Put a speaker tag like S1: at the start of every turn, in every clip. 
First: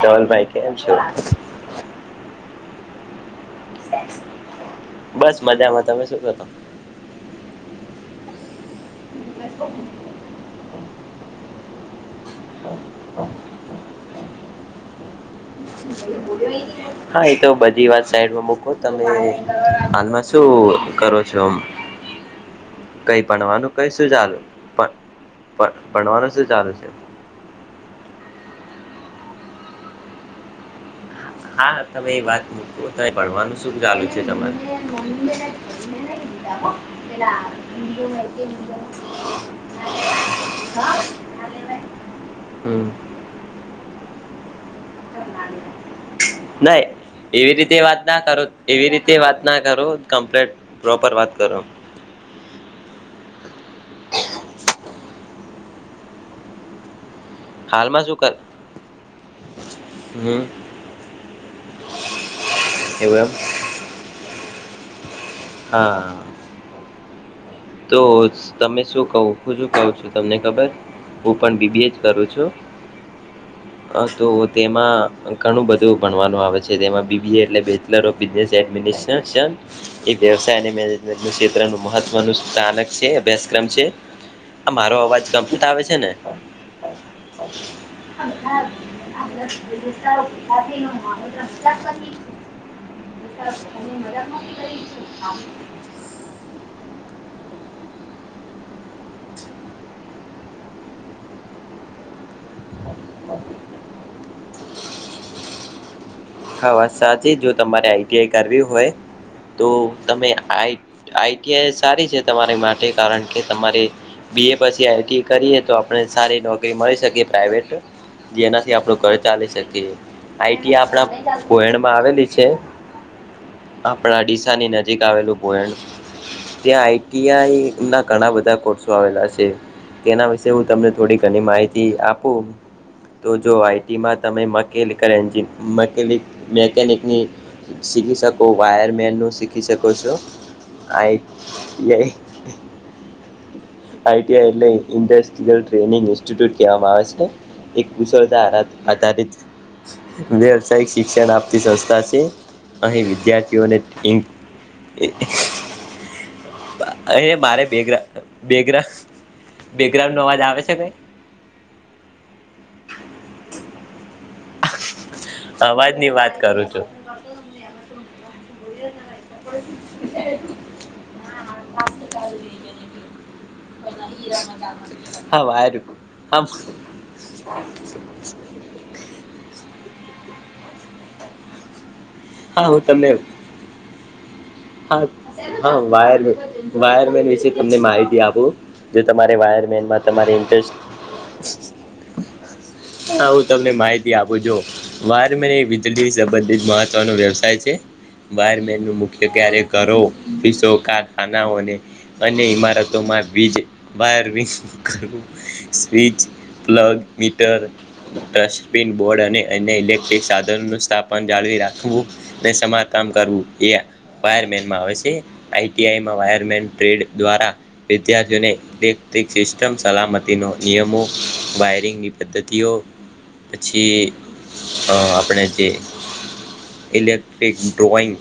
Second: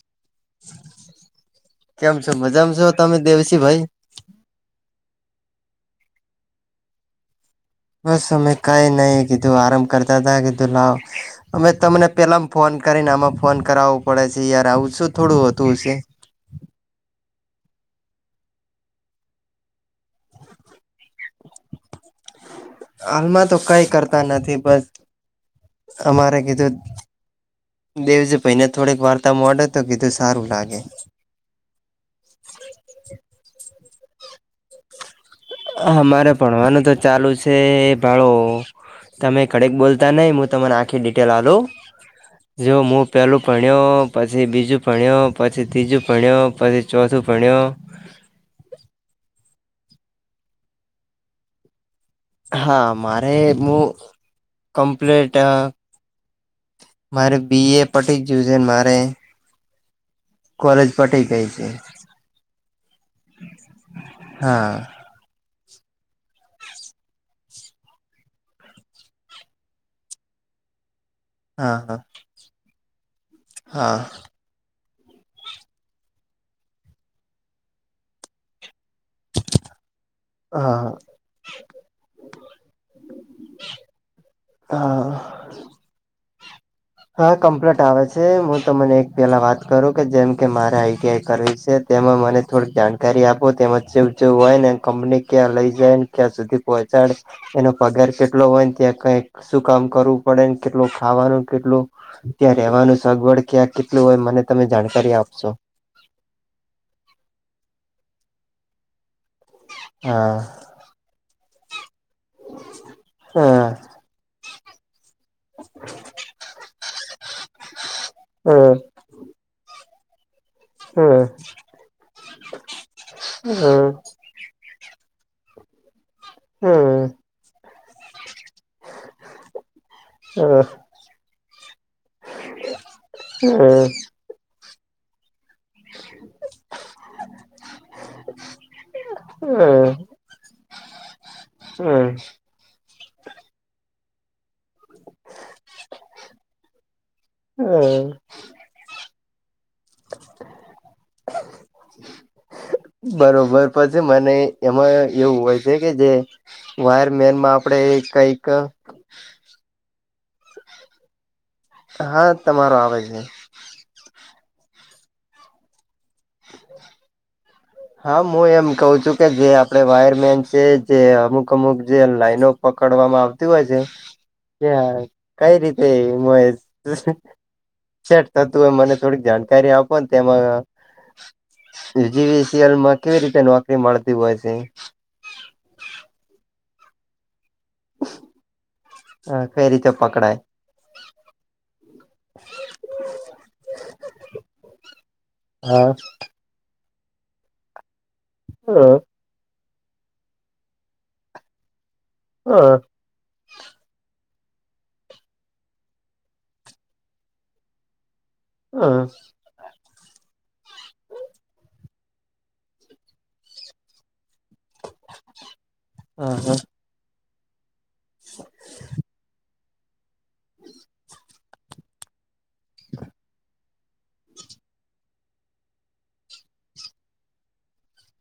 S1: ધવલભાઈ કેમ છો
S2: કેમ છો મજામાં છો તમે દેવ
S1: બસ મજામાં તમે શું કરો?
S2: બસ અમે કઈ નહી કીધું આરામ કરતા હતા કીધું લાવ, અમે તમને પેલામ ફોન કરીને આમાં ફોન કરાવવો પડે છે યાર આવુંશું થોડું હત.
S1: હા એતો બધ સાઈમાં મકો તમે હાલમાં શું કરો છો? કઈ
S2: હાલમાં તો
S1: ભણવાનું
S2: કઈ
S1: શું
S2: કરતા
S1: ચાલુ
S2: નથી બસ
S1: પણ ભણવાનું
S2: અરે
S1: શું
S2: કીધ
S1: ચાલુ છે
S2: દેવજી ભાઈને થોડીક વાર્તા મોડે તો કીધું સારું લાગે.
S1: હા તમે એ વાત મૂક ભણવાનું શું ચાલુ છે તમારે?
S2: મારે પણવાનું તો ચાલુ છે ભાડો તમે કડક બોલતા નહી હું તરી આખી ડિટેલ હલુ. જો
S1: હમ
S2: હું પેલું ભણ્યો પછી બીજું ભણ્યો પછી ત્રીજું ભણ્યો પછી
S1: નાહી
S2: ચોથું
S1: એવી
S2: ભણ્યો
S1: રીતે વાત ના કરો એવી રીતે વાત ના કરો કમ્પ્લેટ પ્રોપર વાત કરો.
S2: હા મારે હું કમ્પ્લીટ મારે બી એ
S1: હાલમાં શું
S2: પટી
S1: કર
S2: ગયું છે મારે
S1: હમ
S2: કોલેજ પટી ગઈ છે,
S1: એવું એમ
S2: હા.
S1: હા. તો તમે શું કવ હુંજું કવું છું તમને ખબર. હું પણ બી
S2: હા
S1: બી એ
S2: હા
S1: જ કરું છું.
S2: હા
S1: અ તો તેમાં ઘણું બધું ભણવાનું આવે છે તેમાં બી બીટલે બેચલર ઓફ બ વ્યવસાય અને મ
S2: હા
S1: મેનેજન્ટનું ક્ષેત્રનું મહત્વનું ાનક છે અભ્યાસક્રમ છે, આ મારો
S2: હા
S1: અવાજ કમપ્લીટ આવે છે ને?
S2: હા કમ્પ્લીટ આવે છે હું તમને એક પેલા વાત કરું કે જેમ કે મારે આઈ ટી આઈ કરવી છે તેમાં મને થોડીક જાણકારી આપો તેજ જેવું જેવું હોય ને કંપની ક્યાં લઇ જાય ને ક્યાં સુધી પહોંચાડે. એનો પગાર કેટલો હોય ને ત્યાં કઈ શું કામ કરવું પડે કેટલું ખાવાનું કેટલું ત્યાં રહેવાનું સગવડ ક્યાં કેટલું હોય મને તમે જાણકારી આપશો.
S1: હા વા સાચી જો તમારે આઈ ટી આઈ કરવી હોય. તો તમે
S2: હા
S1: આ આઇ ટી એસ સારી છે તમારી માટે કારણ કે તમારે
S2: હા
S1: બી એ પછી આઈટી કરીએ તો આપણે સારી નોકરીમાં મળી શકે પ્રાઇવેટ, જેનાથી આપણું ઘર ચાલી શકીએ. આઈ ટી
S2: હ
S1: આપણા
S2: હ
S1: કોહેણમાં આવેલી છે,
S2: બરોબર પછી
S1: આપણા ડીસાની નજીક. ત્યાં આઈ આઈ ના ઘણા બધા કોશો આવેલા છે, તેના વિશે હું તમને થોડી ઘણી માહિતી આપું. તો જો આઈટીમાં તમે મકેનિકલ એન્જ મનિક મકેનિકની શીખી શકો વાયરમેનનું શીખી શકો છો. આ એક લાઈટી અઇતિયાય્ એટ ઇન્્રીયલ ટ્રેનિંગ ઇન્સ્ટિટ્યૂટ કહેવામાં આવે છે ને એક કુશળતા આધાધિત્ વવસાય શિક્ષણ આપતી સંસ્થા છે. અહીં
S2: બરોબર
S1: વિદ્યાર્થીઓને
S2: પછી
S1: ઇન
S2: મને એમાં એવું હોય છે કે જે વાયર
S1: અરે
S2: મેનમાં
S1: મારે
S2: આપડે કઈક
S1: બેકગ્રાઉન્ડ નો અવાજ આવે છે કઈ
S2: હા તમારો આવે જ છે.
S1: અવાજ ની વાત કરું છું.
S2: હા હું એમ કઉ છું કે જે આપડ વાયરમેન છે જે અમુક અમુક જે લાઈનો પકડવામાં આવતી હોય છે કે
S1: હા
S2: કઈ
S1: વાયર
S2: રીતે
S1: હા
S2: સેઠ થ તું હો મને થોડીક જાણકારી આપોને તેમાં
S1: હા હું
S2: જીવીસીએલમાં
S1: તમને
S2: કેવી રીતે નોકરી મળતી હોય છે
S1: હા હા વાયર મે વાયર મે વિશ તમને માહિતી આપું જો તમારે
S2: કઈ રીતે
S1: વાયરમેનમાં તમા
S2: પકડાય
S1: ઇન્ટરેસ્ટ [inaudible] હા હું તમને માહિતી આપું જો વાયેરમને એ
S2: હા
S1: વીજળી શે સંબંધી જ મહવ વ્યવસાય છે. વયમેન્યે મુખ્ય ક્યારે કરોતી શોવકાર ખાનાઓને અને્ય
S2: હા
S1: ઇમારતોમાં બીજ વાયર બીજ કરું સ્વિચ પ્લગ મીટર
S2: હા
S1: ડસ્ટબિન
S2: હા
S1: બોર્ડ અને અન્ય ઇલેક્ટ્રિક સાધનોનું સ્થાપન જાળવી રાખે હુ સમાજ કામ કરવું એ વાયમેનમાં આવે છે આઈઆઈમાં વાયર
S2: હા
S1: મેન ટ્રેડ દ્વારા વિદ્યાર્થીઓને ઇલેક્ટ્રિક સિસ્ટમ સલામતીનો નિયમો વાયરિંગની પદ્ધતિ તિઓ પછ અ આપણે જે ઇલેક્ટ્રિક ડ્રોઈંગ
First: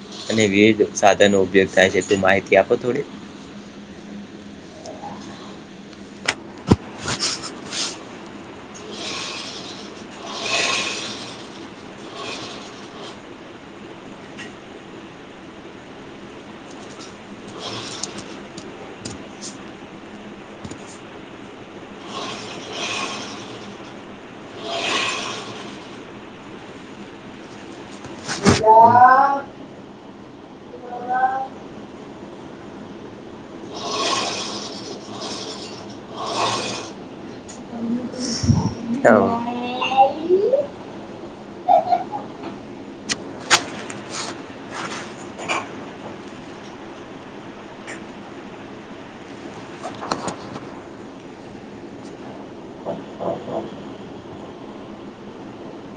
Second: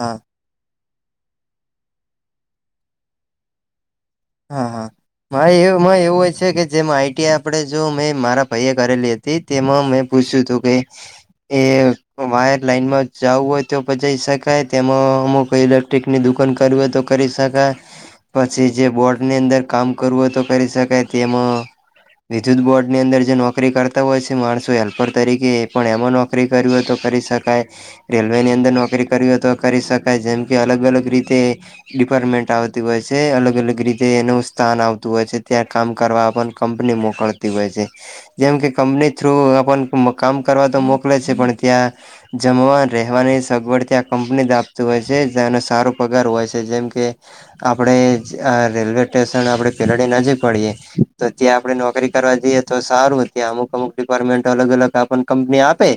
S2: હા
S1: અને વેજ સાધનો ઉપયોગ થાય છે તે માહિતી આપો થોડી
S2: હા હા મારે એમાં એવું હોય છે કે જેમાં આઈટી આપણે જો મેં મારા પાઈએ કરેલી હતી તેમાં મેં પૂછ્યું હતું કે એ વાયર લાઈન માં જવું હોય તો પચી શકાય તેમાં અમુ કોઈ ઇલેક્ટ્રિક ની દુખ કર તો કરી શકાય પછી જે બોર્ડ ની અંદર કામ કરવું તો કરી શકાય તેમા વિદ્યુત બોર્ડ ની અંદર જે નોકરી કરતા હોય છે માણસો હેલ્પર તરીકે એ પણ એમાં નોકરી કર્યું હતો કરી શકાય રેલવે ની અંદર નોકરી કરીવી હો તો કરી શકાય જેમ કે અલગ અલગ રીતે ડિપાર્ટમેન્ટ આવતી હોય છે અલગ અલગ રીત જે એનું સ્થાન આવતું હોય છે ત્યાં કામ કરવા પણ કંપની મોકલતી હોય છે. જેમ કે કંપની થ્રુ પણ કામ કરવા તો મોકલે છે પણ ત્યાં જમવા રહેવાની સગવડ ત્યાં કંપની જ આપતું હોય. જેનો સારો પગાર હોય છે જેમ કે આપણે રેલવે સ્ટેશન આપડે પેલાડી ન જ પડીએે તો ત્યાં આપડે નોકરી કરવા જઈએ તો સારું ત્યા અમુક અમુક ડિપાર્ટમેન્ટ અલગ અલગ આપ કંપની આપે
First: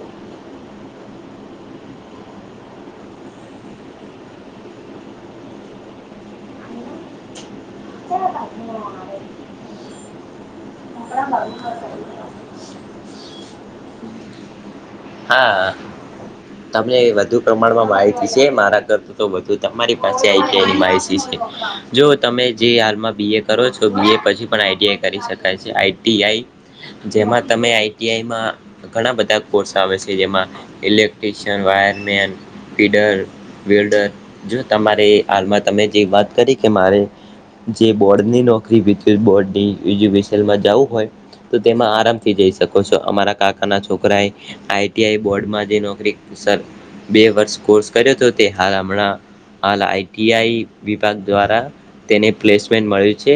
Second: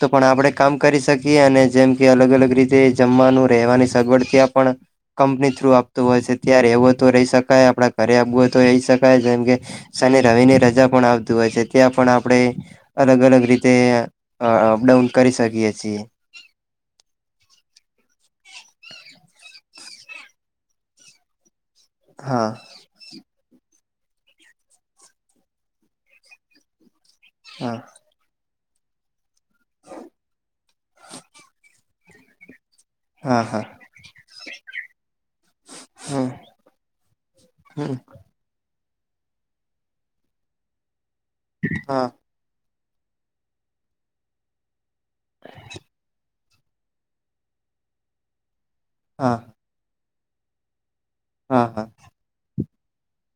S2: તો પણ આપડે કામ કરી શકીએ અને જેમ કે અલગ અ અલગ રીતે જમવાનું રહેવાની સગવડ ત્યાં પણ કંપની થ્રુ આપતું હોય છે ત્યાંવ રહી સકાય આપડા ઘરે આબુ હો તો રહી શકાય જેમકે શને રવિ ને રજા પણ આવતીું હોય છે ત પણ આપણે અલગ અલગ રીતે અપડાઉન કરી શકીએ
S1: હા
S2: છીએ.
S1: તમને વધુ પ્રમાણમાં માહિતી છે મારા કર તો વધુ તમારી પાસે આવી એની માહિતી છે. જો તમે
S2: હા
S1: જે હાલમાં બી એ કરો છો. તો બી એ પછી પણ આઈટીઆઈ કરી શકાય છે આઈટીઆઈ જેમાં તમે
S2: હા
S1: આઈટીઆઈમાં ઘણા બધા કોર્સ આવે છે જેમાં ઇલેક્ટ્રશયન વાયરમેન
S2: હા હા
S1: પડરડર જો તમારે હાલમાં તમે જે વાત
S2: હમ
S1: કરી કે મારે જે
S2: હમ
S1: બોર્ડ ની નોકરી બીધી બોડની ઈજ્યુકેશન માં જવું હોય તો તેમાં
S2: હા
S1: આરામથી જઈ શક કો શો અમારા કાકા ના છોકરાએ આઈ એક સર બે વર્ષ કોર્સ કર્યો તો તે હાલ હમણાં
S2: હા
S1: હાલ આઈટીઆઈ વિભાગ દ્વારા
S2: હા હા
S1: તેને પ્લેસ મેન્ટ મળી છે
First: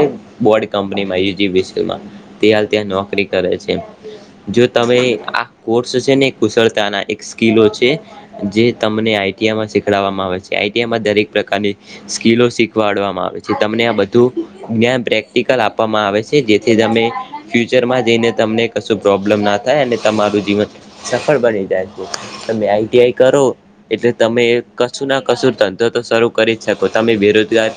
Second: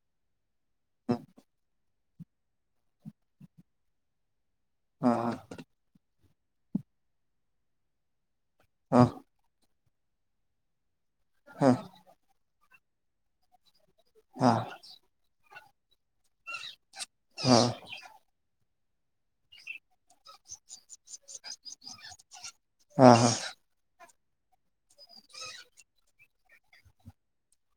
S1: બોડ
S2: હા
S1: કંનીમાંજીમાં [unintelligible] તે હાલ ત્યાં નોકરી કરે છે. જો તમે
S2: હા
S1: આ કોર્સ છે ને કુશળતાના એક સ્કીલો છે. જે
S2: હા
S1: તમને આઈટીઆમાં શીખડવામાં આવે છે આઈટીઆમાં દરેક પ્રકારની
S2: હા
S1: સ્કીલો શી વાડવામાં આવે છે તમને આ બધું
S2: હા
S1: જ્ઞાન પ્રેક્ટિકલ આપવામાં આવે છે જેથ થી એ તમે ફ્યુચર માં જઈને તમને કશું પ્રોબ્લેમ ના થાય અને તમારું જીવન સફળ બની જાય. તમે આઈટીઆઈ
S2: હા હા
S1: કરો એટલે તમે કશું ના કશું ધંધો તો શરૂ કરી જ શકો તમે બેરોજગાર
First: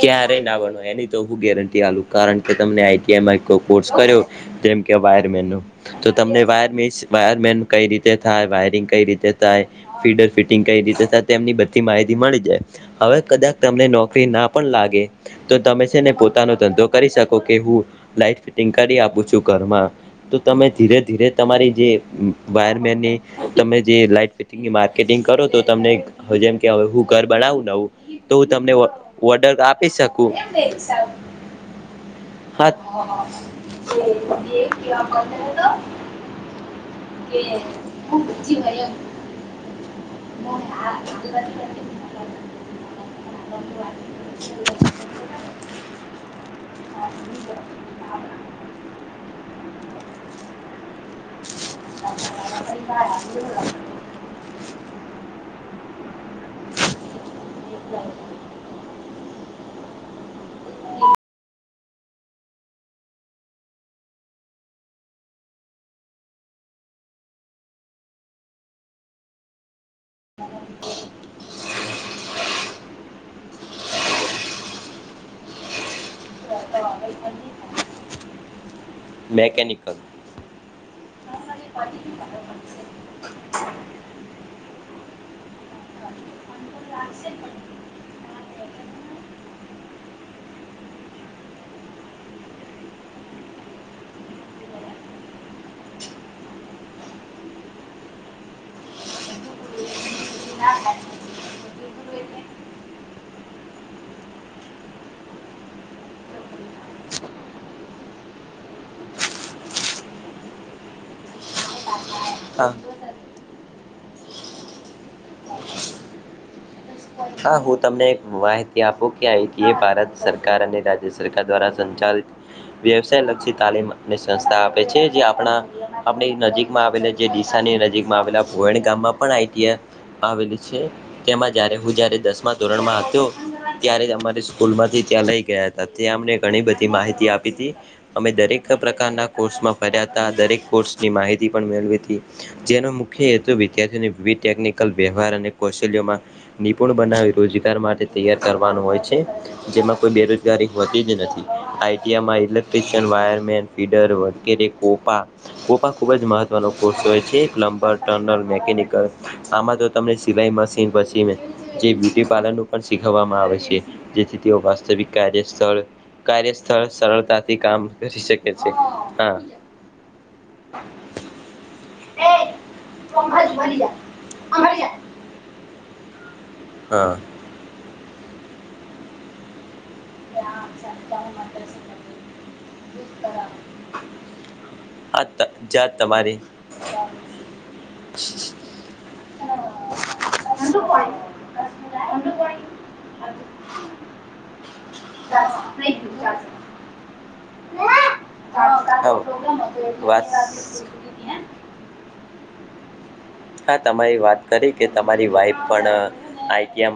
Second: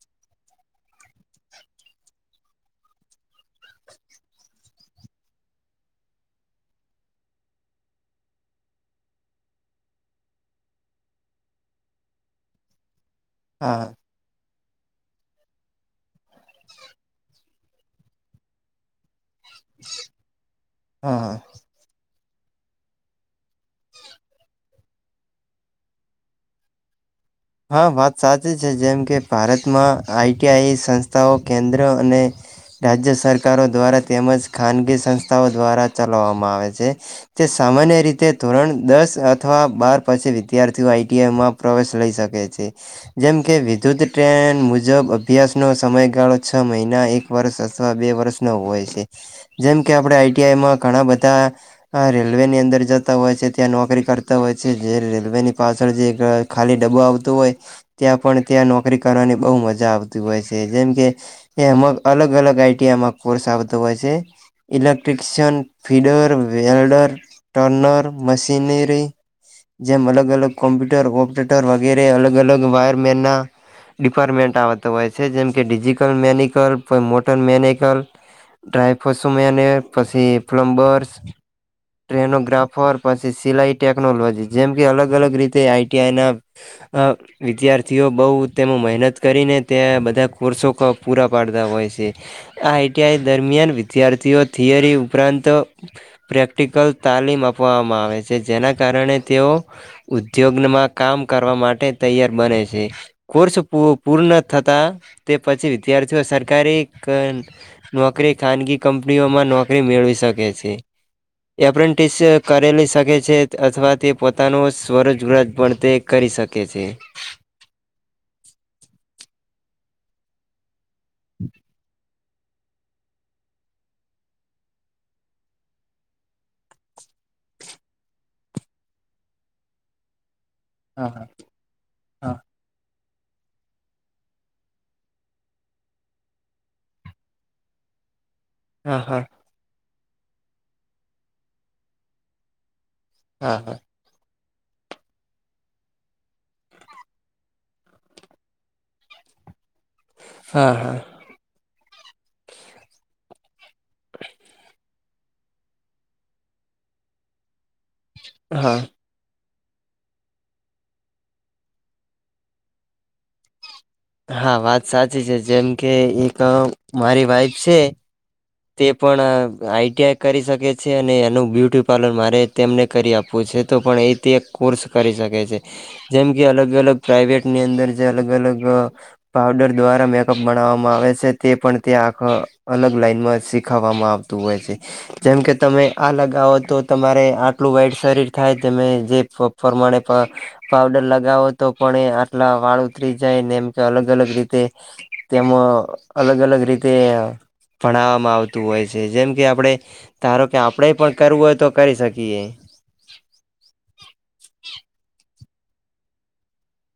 S1: ક્યારેય ના ભણો એમ. તો હું ગેરંટી આલુ કારણ કે તમેને આઈ ટી આઇ માં કોર્સ કર્યો તો એમ કે વાયરમેનનો. તો તમને વાયર મિસ વાયર મેન કઈ રીતે થાય વાય રરિંગ કઈ રીતે થાય ફીડરફિટિંગ કઈ રીતે થાય તેમની બધી માહિતી મળી જાય. હવે કદાચ
S2: હા
S1: તમને નોકરી ના પણ લાગે તો તમે છે ને પોતાનો ધંધો કરી શકો કે હું લાઈટ ફિટિંગ કરી આપું છું. ઘરમાં તો તમે ધીરે ધીરે
S2: હા
S1: તમારી જે વાયરમેનની તમે જે લાઈટ ફિટિંગની માર્કેટિંગ કરો તો તમને જેમ કેવું
S2: હા વાત સાચી છે જેમ કે
S1: ઓર્ડર આપી
S2: ભારતમાં
S1: શકું
S2: આઈટીઆઈ સંસ્થાઓ કેન્દ્ર અને
S1: હા
S2: રાજ્ય સરકારો દ્વારા તેમજ ખાનગી સંસ્થાઓ દ્વારા ચલાવવામાં આવે છે તે સામાન્ય એ રીતે ધોરણ દસ અથવા બાર પછી વિદ્યાર્થીઓ આઈટીઆઈમાં પ્રવેશ લઈ શ કે છે જેમ કે વિદ્યુત ટ્રેન મુજબ અભ્યાસનો સમયગાળો છ મહિના એક વર્ષ અથવા બે વર્ષ નો હોય છે જેમ કે આપડે આઈઆઈમાં ઘણા બધા રેલ વે ની અંદર જતા હોય છે ત્યાં નોકરી કરતા હોય છે જે રેલવેની પાછળ જે ખાલી ડબ્બો આવ તો હોય ત્યાં પણ ત્યાં નોકરી કરવાની બહુ મજા આવતી હોય છે જેમકે એમ અલગ અલગ આઈટીઆમાં કોર્સ આવતો હોય છે ઇલેક્ટ્રશિયન ફીડર વેડ ર, ટર્નર, મશીનરી.
S1: [inaudible]
S2: જેમ અલગ અલગ કોમ્પ્યુટર ઓપરેટર વગેરે અલગ અલગ વાયરમેન ના ડિપાર્ટમેન્ટ આવતો હોય છે જેમ કે ડિજટલ મેનિકલ કો મોટર મેનિકલ ડ્રાયફોસમેને
S1: મેકેનિકલ
S2: પછી પ્લમ્બર્સ. ટ્રેનોગ્રાફર પછી સિલાઈ ટેક્નોલોજી જેમ કે અલગ અલગ રીતે આઈટીઆઈના અ વિદ્યાર્થીઓ બૌ તેમાં મહેનત કરીને ત્યાં બ ધા કોર્સો પૂરા પાડતા હોય છે આ આઈટીઆઈ દરમિયાન વિદ્યાર્થીઓ થિયરી ઉપર રાંત પ્રેક્ટિકલ તાલીમ આપવામાં આવે છે જેના કારણે તેઓ ઉદ્યોગમાં કામ કરવા માટે તૈયાર બને છે કોર્સ પૂર્ણ થતા તે પછી વિદ્યાર્થીઓ સરકારી ક નોકરી ખાનગી કંપનીઓમાં નોકરી મેળવી શકે છે. એપ્રેન્ટિસ
S1: હા
S2: કરેલી શકે છે અથવા તે પોતાનો સ્વરોજગરાજ પણ તે કરી શકે છે.
S1: હા હું તમને એક માહિતી આપું કે આ ભારત સરકાર અને રાજ્ય સરકાર દ્વારા સંચાલ વ્યવસાય લક્ષી તાલીમ ને સંસ્થા આપે છે જે આપણા આપણી નજીકમાં આવે લ જે ડીસા ને નજીકમાં આવેલા ભુગાનીતા માં પણ આવેલા છે
S2: હા
S1: તેમાં જ્યારે હું જ્યારે દસમા ધોરણમાં તો ત્યારે અમારી સ્કૂલમાંથી ત્યાં લઈ ગયા હતા ત્યાં અમને ઘણી બધી માહિતી આપી તી. અમે દરેક
S2: હા હા.
S1: પ્રકારના કોર્સમાં ફર્યા હતા દરેક કોર્સની માહિતી પણ મેળવી હતી જેનો મુ હેતુ
S2: હા હા હા
S1: વિદ્યાર્થીઓ વિવિધ ટેકનિકલ વ્યવહાર અને કૌશલ્યોમાં નિપુણ બનાવી રોજગાર માટે તૈયાર કરવાનું હોય છે. જેમાં કોઈ બેરોજગારી
S2: હા હા
S1: હોતી બી નથી આઈટીઆમાં ઇલેક્ટ્રિશિયન વાયરમેન ફીડર વગેરે કોપા કોપા ખુબ જ મહત્વનો કોષ હોય છે બ ટર્નલ
S2: હા હા
S1: મેકેનિકલ આમાં તો તમને સિલાઈ મશીન પછી મે જે બ્યુટી પાર્લર નું પણ શીખવામાં આવે છે જેથી
S2: હા
S1: તેઓ
S2: વાત
S1: વાસ્તવિક
S2: સાચી છે
S1: કાર્ય
S2: જેમ
S1: સ્થળ
S2: કે એક
S1: કાર્ય સ્થળ
S2: મારી
S1: સરળતાથી
S2: વાઈફ છે
S1: કામ કરી શકે છે
S2: તે
S1: હા
S2: પણ આઈટીઆઈ કરી શકે છે અને એનું બ્યુટી પાર્લર મારે તેમને કરી આપવું છે છે તો પણ એ તે એક કોર્સ કરી શકે છે જેમ કે અલગ અલગ
S1: હા
S2: પ્રાઇવેટ ની અંદર જે અલગ અલગ પાવડર દ્વારા મેકઅપ બનાવવામાં આવે છે તે પણ તેયા આખા અલગ લાઈનમાં ખાવામાં આવતું હોય છે
S1: આ
S2: જેમકે તમે
S1: જાત
S2: આ
S1: તમારી
S2: લગાવો તો તમારે આટલું વાઈટ શરીર થાય તમે જે પ્રમાણે પાવડર લગાવો તો પણ એ આટલા વાળ ઉતરી જાય ને કે અલગ અલગ રીતે તેમમાં અલગ અલગ રીતે ભણવા આવતું હોય છે જેમ કે આપણે
S1: વાત
S2: ધારો કે આપણે પણ કરવું હોય તો કરી શકીએ
S1: હા તમારી વાત કરી કે [unintelligible] તમારી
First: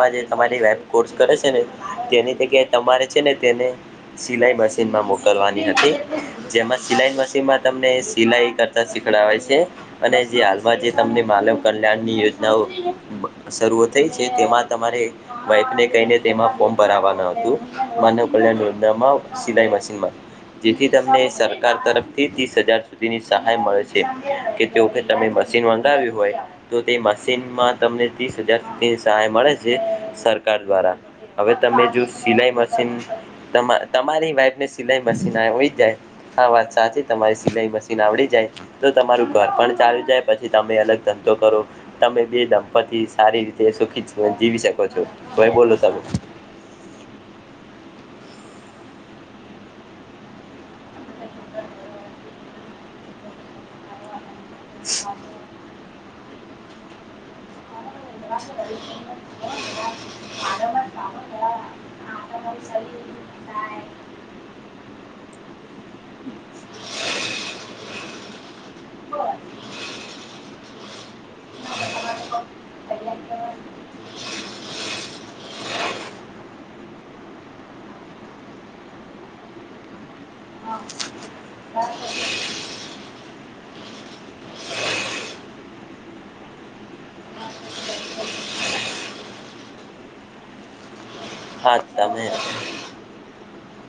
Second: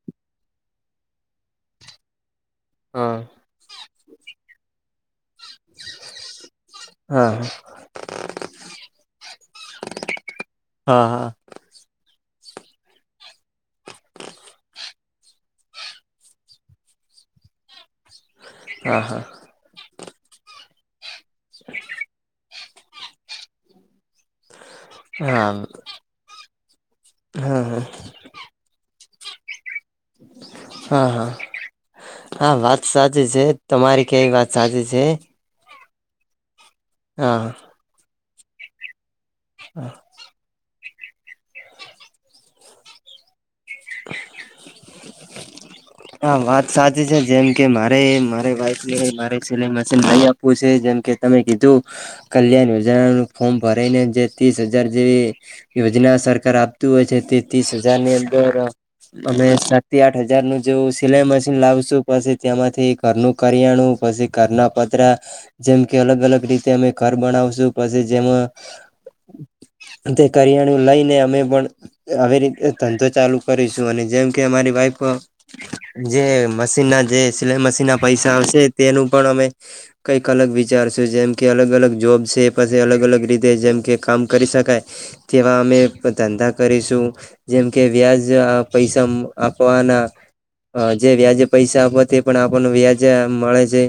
S1: વાહીફ કોસં કરે છેને તેની એટલે કે તમારે
S2: હા
S1: છે ને તેને સિલાઈ મશીનમાં મોકલવાની હતી જેમાં સિલાઈ
S2: હા
S1: મશીન તમ સિલાઈ કરતા શીખડાવે છે અને જે હાલમાં જે તમને
S2: હા
S1: માનવ કલ્યાણની યોજ નાવો શરૂઆ થઈ છે તેમાં તમારે વાઈફને કહીને તેમાં ફોર્મ ભરાવાનો હતો માનવ કલ્યાણ
S2: હા
S1: યોજના
S2: હા
S1: સિલાઈ મશીનમાં જેથી તમને સરકાર તરફ ત્રીસ હજાર સુધીની સહાય મળે છે કે તે વખતે તમે
S2: હા
S1: મશીન મંગાવ્યું હોય તો તે મશીનમાં
S2: હા
S1: તમને ત્રીસ હજાર સુધી સહાય મળે છે સરકાર દ્વારા
S2: હા
S1: હવે તમે જો સિલાઈ
S2: હા વાત
S1: મશીન
S2: સાચી છે
S1: તમારી
S2: કેવી વાત
S1: વાઈફ
S2: સાચી
S1: સિલાઈ
S2: છે
S1: મશીન આવડી જાય હા વાત સાચી તમારે
S2: હા
S1: સિલાઈ મશીન આવડી જાય તો તમારું ઘર પણ ચાલુ જાય પછી તમે અલગ ધંધો કરો તમે જે દંપતિ સારી રીતે સુખી જીવી શકો છો કોઈ બોલો તમે
S2: હા વાત સાચી છે જેમ કે મારે વાઈફને મારે સિલાઈ મશીન લઈ આપવું છે જેમ કે તમે કીધું કલ્યાણ યોજના ફોમ ભરાને જે ત્રીસ હજાર જેવી યોજના સરકાર આપતું હોય છે તે ત્રીસ હજાર ની અંદર અમે સાત થી આઠ હજાર નું જો સિલાઈ મશીન લાવશું પછી તેમાંથી ઘરનું કરિયાણું પછી ઘરના પતરા જેમ કે અલગ અલગ રીતે અમે ઘર બનાવશુ પછી જેમાં
S1: [inaudible]
S2: તે કરિયાણું લઈને અમે પણ આવી રીતે ધંધો ચાલુ કરીશું અને જેમ કે અમારી વાઈફ જે મશીન ના જે સિલાઈ મશીન ના પૈસા આવશે તેનું પણ અમે કઈક અલગ વિચારશું જેમ કે અલગ અલગ જોબ છે પછી અલગ અલગ રીતે જેમ કે કામ કરી શકાય તેવા અમે ધંધા કરીશું જેમ કે વ્યાજ પૈસા આપવાના જે વ્યાજે
S1: હા
S2: પૈસા આપો તે
S1: તમે
S2: પણ આપણને વ્યાજે મળે છે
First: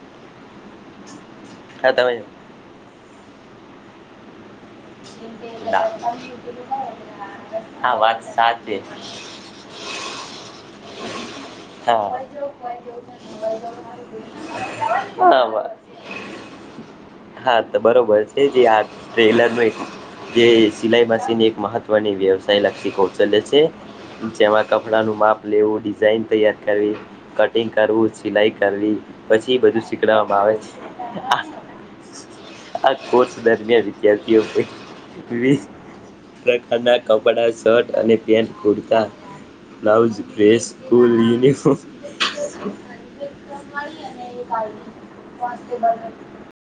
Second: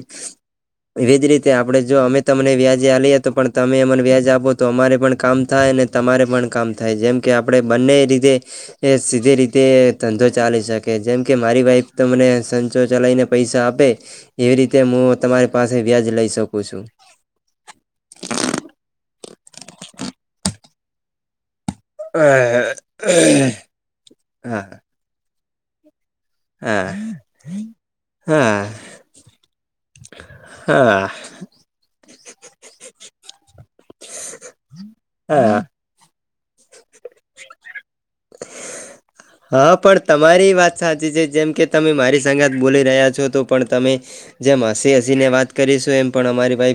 S2: એવીજ રીતે આપડે
S1: હા
S2: જો અમે
S1: તમે
S2: તમને વ્યાજે આલીએ તો પણ તમે એમને વ્યાજ આપો તો અમારે પણ કામ થાય અને તમારે પણ કામ થાય જેમ કે આપણે
S1: હા
S2: બંને
S1: વાત
S2: રીતે
S1: સાચી હા
S2: સીધી રીતે એ ધંધો ચાલી શકે જેમ કે મારી વાઈફ તમને
S1: હા,
S2: સંચો ચલાવીને પૈસા આપે એવી રીતે હું તમારી
S1: વા-
S2: પાસે વ્યાજ લઈ શકું છું
S1: હા તો બરોબર છે જે આ ટ્રેલર ન એક જે સિલાઈ મશીન એક મહત્વ વ્યવસાય લક્ષી કૌશલ્ય
S2: હા
S1: છે
S2: હા
S1: જેમાં
S2: હા
S1: કપડા નું માપ લેવું ડિઝઇન તૈયાર કરવી કટિંગ કરવું સિલાઈ
S2: હા
S1: કરવી પછી બધું શીખડવામાં આવે છે
S2: હા
S1: આ કોર્સ દરમિયાન વિદ્યાર્થીઓ વિવિધ પ્રકારના કપડા શર્ટ અને પેન્ટ, કુર્તા
S2: હા પણ
S1: બ્લાઉઝ
S2: તમારી
S1: ડ્રેસ
S2: વાત સાચી
S1: સ્કૂલ
S2: છે જેમ કે
S1: યુનિફોર્મ
S2: તમે મારી સંગાત બોલી રહ્યા છો તો પણ તમે જેમ હસી હસી ને વાત કરીશું એમ પણ અમારી વાઈફ